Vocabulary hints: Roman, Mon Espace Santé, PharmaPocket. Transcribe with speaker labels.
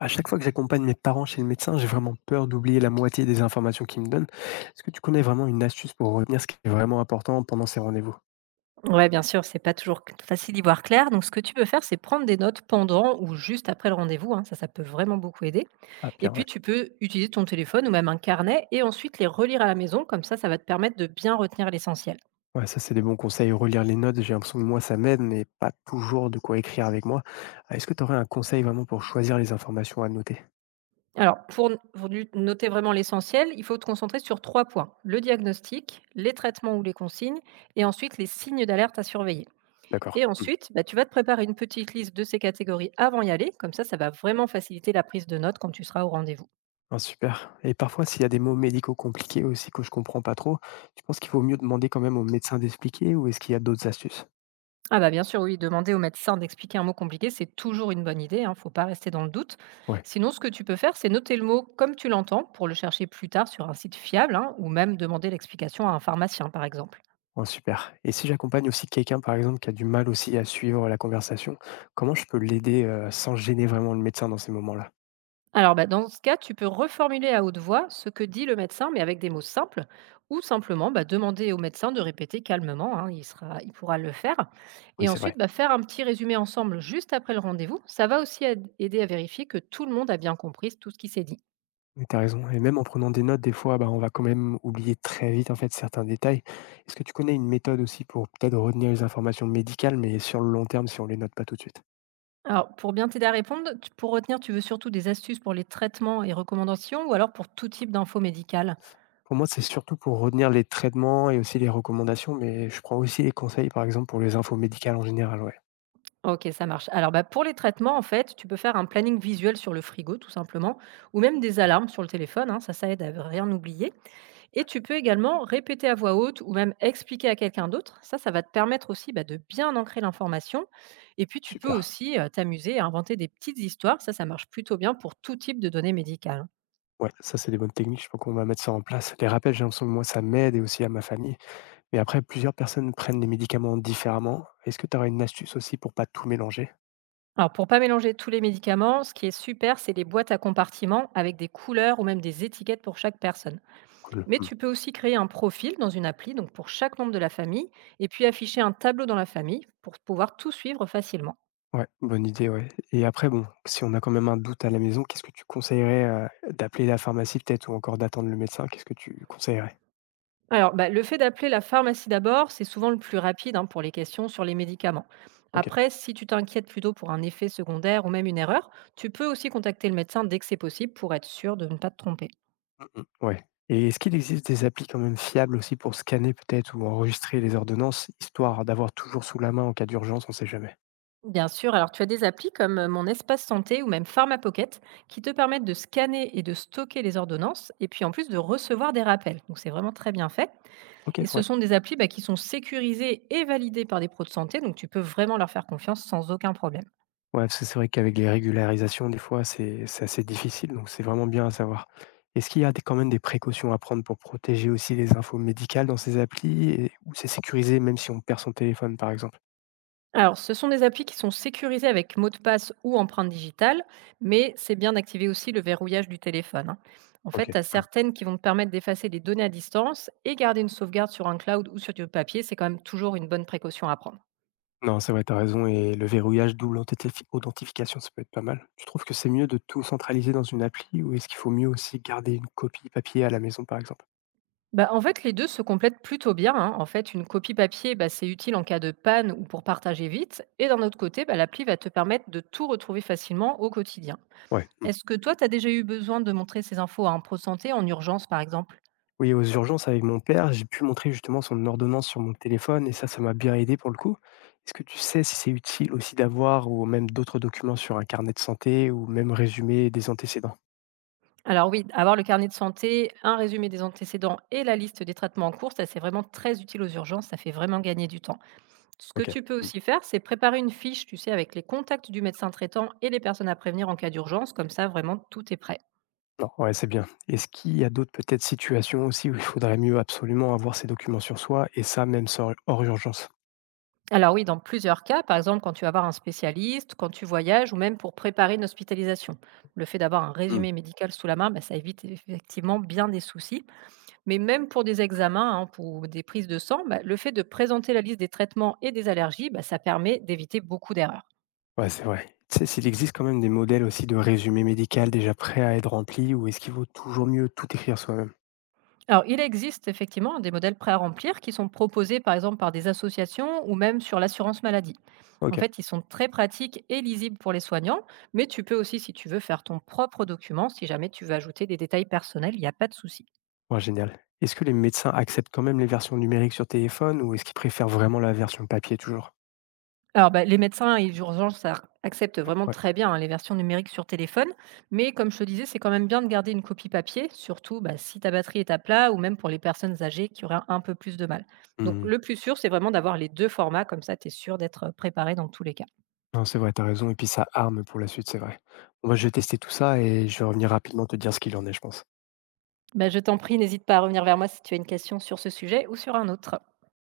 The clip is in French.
Speaker 1: À chaque fois que j'accompagne mes parents chez le médecin, j'ai vraiment peur d'oublier la moitié des informations qu'ils me donnent. Est-ce que tu connais vraiment une astuce pour retenir ce qui est vraiment important pendant ces rendez-vous?
Speaker 2: Ouais, bien sûr, c'est pas toujours c facile d'y voir clair. Donc, ce que tu peux faire, c'est prendre des notes pendant ou juste après le rendez-vous, hein. Ça peut vraiment beaucoup aider.
Speaker 1: Ah,
Speaker 2: Et
Speaker 1: pire,
Speaker 2: puis,
Speaker 1: ouais.
Speaker 2: tu peux utiliser ton téléphone ou même un carnet et ensuite les relire à la maison. Comme ça va te permettre de bien retenir l'essentiel.
Speaker 1: Ouais, ça, c'est des bons conseils. Relire les notes, j'ai l'impression que moi, ça m'aide, mais pas toujours de quoi écrire avec moi. Ah, est-ce que tu aurais un conseil vraiment pour choisir les informations à noter?
Speaker 2: Alors, pour n pour du noter vraiment l'essentiel, il faut te concentrer sur 3 points: le diagnostic, les traitements ou les consignes et ensuite les signes d'alerte à surveiller.
Speaker 1: D'accord.
Speaker 2: Et
Speaker 1: Hmm.
Speaker 2: ensuite, bah, tu vas te préparer une petite liste de ces catégories avant d'y aller. Comme ça va vraiment faciliter la prise de notes quand tu seras au rendez-vous.
Speaker 1: Ah, super. Et parfois, s'il y a des mots médicaux compliqués aussi que je comprends pas trop, tu penses qu'il vaut mieux demander quand même au médecin d'expliquer ou est-ce qu'il y a d'autres astuces?
Speaker 2: Ah bah, bien sûr, oui, demander au médecin d'expliquer un mot compliqué, c'est toujours une bonne idée, hein, faut pas rester dans le doute.
Speaker 1: Ouais.
Speaker 2: Sinon, ce que tu peux faire, c'est noter le mot comme tu l'entends pour le chercher plus tard sur un site fiable hein, ou même demander l'explication à un pharmacien, par exemple.
Speaker 1: Oh super, et si j'accompagne aussi quelqu'un, par exemple, qui a du mal aussi à suivre la conversation, comment je peux l'aider, sans gêner vraiment le médecin dans ces moments-là?
Speaker 2: Alors, bah, dans ce cas, tu peux reformuler à haute voix ce que dit le médecin, mais avec des mots simples, ou simplement bah, demander au médecin de répéter calmement, hein, il pourra le faire.
Speaker 1: Oui,
Speaker 2: Et
Speaker 1: c'est
Speaker 2: ensuite,
Speaker 1: vrai.
Speaker 2: bah, faire un petit résumé ensemble juste après le rendez-vous, ça va aussi aider à vérifier que tout le monde a bien compris tout ce qui s'est dit.
Speaker 1: Mais tu raison, et même en prenant des notes, des fois, bah, on va quand même oublier très vite, en fait, certains détails. Est-ce que tu connais une méthode aussi pour peut-être retenir les informations médicales, mais sur le long terme, si on les note pas tout de suite?
Speaker 2: Alors, pour bien t'aider à répondre, pour retenir, tu veux surtout des astuces pour les traitements et recommandations ou alors pour tout type d'infos médicales?
Speaker 1: Pour moi, c'est surtout pour retenir les traitements et aussi les recommandations, mais je prends aussi les conseils, par exemple, pour les infos médicales en général, ouais.
Speaker 2: Ok, ça marche. Alors, bah, pour les traitements, en fait, tu peux faire un planning visuel sur le frigo, tout simplement, ou même des alarmes sur le téléphone, hein, ça aide à rien oublier. Et tu peux également répéter à voix haute ou même expliquer à quelqu'un d'autre. Ça va te permettre aussi bah, de bien ancrer l'information. Et puis, tu peux
Speaker 1: Super.
Speaker 2: aussi t'amuser à inventer des petites histoires. Ça marche plutôt bien pour tout type de données médicales, hein.
Speaker 1: Ouais, ça, c'est des bonnes techniques, je pense qu'on va mettre ça en place. Les rappels, j'ai l'impression que moi, ça m'aide et aussi à ma famille. Mais après, plusieurs personnes prennent les médicaments différemment. Est-ce que tu aurais une astuce aussi pour pas tout mélanger?
Speaker 2: Alors, pour pas mélanger tous les médicaments, ce qui est super, c'est les boîtes à compartiments avec des couleurs ou même des étiquettes pour chaque personne.
Speaker 1: Cool.
Speaker 2: Mais
Speaker 1: Hmm.
Speaker 2: tu peux aussi créer un profil dans une appli, donc pour chaque membre de la famille, et puis afficher un tableau dans la famille pour pouvoir tout suivre facilement.
Speaker 1: Ouais, bonne idée, ouais. Et après, bon, si on a quand même un doute à la maison, qu'est-ce que tu conseillerais, d'appeler la pharmacie peut-être ou encore d'attendre le médecin? Qu'est-ce que tu conseillerais?
Speaker 2: Alors, bah, le fait d'appeler la pharmacie d'abord, c'est souvent le plus rapide hein, pour les questions sur les médicaments.
Speaker 1: OK.
Speaker 2: Après, si tu t'inquiètes plutôt pour un effet secondaire ou même une erreur, tu peux aussi contacter le médecin dès que c'est possible pour être sûr de ne pas te tromper.
Speaker 1: Mmh mh, ouais. Et est-ce qu'il existe des applis quand même fiables aussi pour scanner peut-être ou enregistrer les ordonnances, histoire d'avoir toujours sous la main en cas d'urgence, on sait jamais?
Speaker 2: Bien sûr, alors tu as des applis comme Mon Espace Santé ou même PharmaPocket qui te permettent de scanner et de stocker les ordonnances et puis en plus de recevoir des rappels. Donc c'est vraiment très bien fait.
Speaker 1: OK,
Speaker 2: Et ce
Speaker 1: ouais.
Speaker 2: sont des applis bah, qui sont sécurisées et validées par des pros de santé, donc tu peux vraiment leur faire confiance sans aucun problème.
Speaker 1: Ouais, parce que c'est vrai qu'avec les régularisations, des fois, c'est assez difficile, donc c'est vraiment bien à savoir. Est-ce qu'il y a quand même des précautions à prendre pour protéger aussi les infos médicales dans ces applis ou c'est sécurisé même si on perd son téléphone, par exemple?
Speaker 2: Alors ce sont des applis qui sont sécurisées avec mot de passe ou empreinte digitale, mais c'est bien d'activer aussi le verrouillage du téléphone, hein. En fait,
Speaker 1: Ok.
Speaker 2: tu as
Speaker 1: Hmm.
Speaker 2: certaines qui vont te permettre d'effacer les données à distance et garder une sauvegarde sur un cloud ou sur du papier, c'est quand même toujours une bonne précaution à prendre.
Speaker 1: Non, c'est vrai, t'as raison. Et le verrouillage double authentification, ça peut être pas mal. Tu trouves que c'est mieux de tout centraliser dans une appli ou est-ce qu'il faut mieux aussi garder une copie papier à la maison, par exemple?
Speaker 2: Bah, en fait, les 2 se complètent plutôt bien, hein. En fait, une copie papier, bah, c'est utile en cas de panne ou pour partager vite. Et d'un autre côté, bah, l'appli va te permettre de tout retrouver facilement au quotidien.
Speaker 1: Ouais.
Speaker 2: Est-ce que toi, tu as déjà eu besoin de montrer ces infos à un pro santé en urgence, par exemple?
Speaker 1: Oui, aux urgences avec mon père, j'ai pu montrer justement son ordonnance sur mon téléphone et ça m'a bien aidé pour le coup. Est-ce que tu sais si c'est utile aussi d'avoir ou même d'autres documents sur un carnet de santé ou même résumé des antécédents?
Speaker 2: Alors oui, avoir le carnet de santé, un résumé des antécédents et la liste des traitements en cours, ça c'est vraiment très utile aux urgences, ça fait vraiment gagner du temps. Ce que
Speaker 1: Ok.
Speaker 2: tu peux
Speaker 1: Mm.
Speaker 2: aussi faire, c'est préparer une fiche, tu sais, avec les contacts du médecin traitant et les personnes à prévenir en cas d'urgence, comme ça vraiment tout est prêt.
Speaker 1: Non, ouais, c'est bien. Est-ce qu'il y a d'autres peut-être situations aussi où il faudrait mieux absolument avoir ces documents sur soi et ça même hors urgence?
Speaker 2: Alors oui, dans plusieurs cas, par exemple quand tu vas voir un spécialiste, quand tu voyages ou même pour préparer une hospitalisation. Le fait d'avoir un
Speaker 1: Hmm.
Speaker 2: résumé médical sous la main, bah, ça évite effectivement bien des soucis. Mais même pour des
Speaker 1: Ouais,
Speaker 2: examens, hein, pour des prises de sang, bah, le fait de présenter la liste des traitements et des allergies, bah, ça permet d'éviter beaucoup d'erreurs.
Speaker 1: Ouais, c'est vrai. Tu sais, s'il existe quand même des modèles aussi de résumé médical déjà prêt à être rempli ou est-ce qu'il vaut toujours mieux tout écrire soi-même?
Speaker 2: Alors, il existe effectivement des modèles prêts à remplir qui sont proposés par exemple par des associations ou même sur l'assurance maladie. En
Speaker 1: Ok.
Speaker 2: fait, ils sont très pratiques et lisibles pour les soignants, mais tu peux aussi, si tu veux, faire ton propre document. Si jamais tu veux ajouter des détails personnels, il n'y a pas de souci.
Speaker 1: Ouais, génial. Est-ce que les médecins acceptent quand même les versions numériques sur téléphone ou est-ce qu'ils préfèrent vraiment la version papier toujours?
Speaker 2: Alors, bah, les médecins et les urgences acceptent
Speaker 1: Ouais.
Speaker 2: vraiment
Speaker 1: Ouais.
Speaker 2: très bien hein, les versions numériques sur téléphone, mais comme je te disais, c'est quand même bien de garder une copie papier, surtout bah, si ta batterie est à plat ou même pour les personnes âgées qui auraient un peu plus de mal. Donc,
Speaker 1: Mmh.
Speaker 2: le plus sûr, c'est vraiment d'avoir les deux formats, comme ça, tu es sûr d'être préparé dans tous les cas.
Speaker 1: Non, c'est vrai, t'as raison, et puis ça arme pour la suite, c'est vrai. Bon, bah, je vais tester tout ça et je vais revenir rapidement te dire ce qu'il en est, je pense.
Speaker 2: Bah, je t'en prie, n'hésite pas à revenir vers moi si tu as une question sur ce sujet ou sur un autre.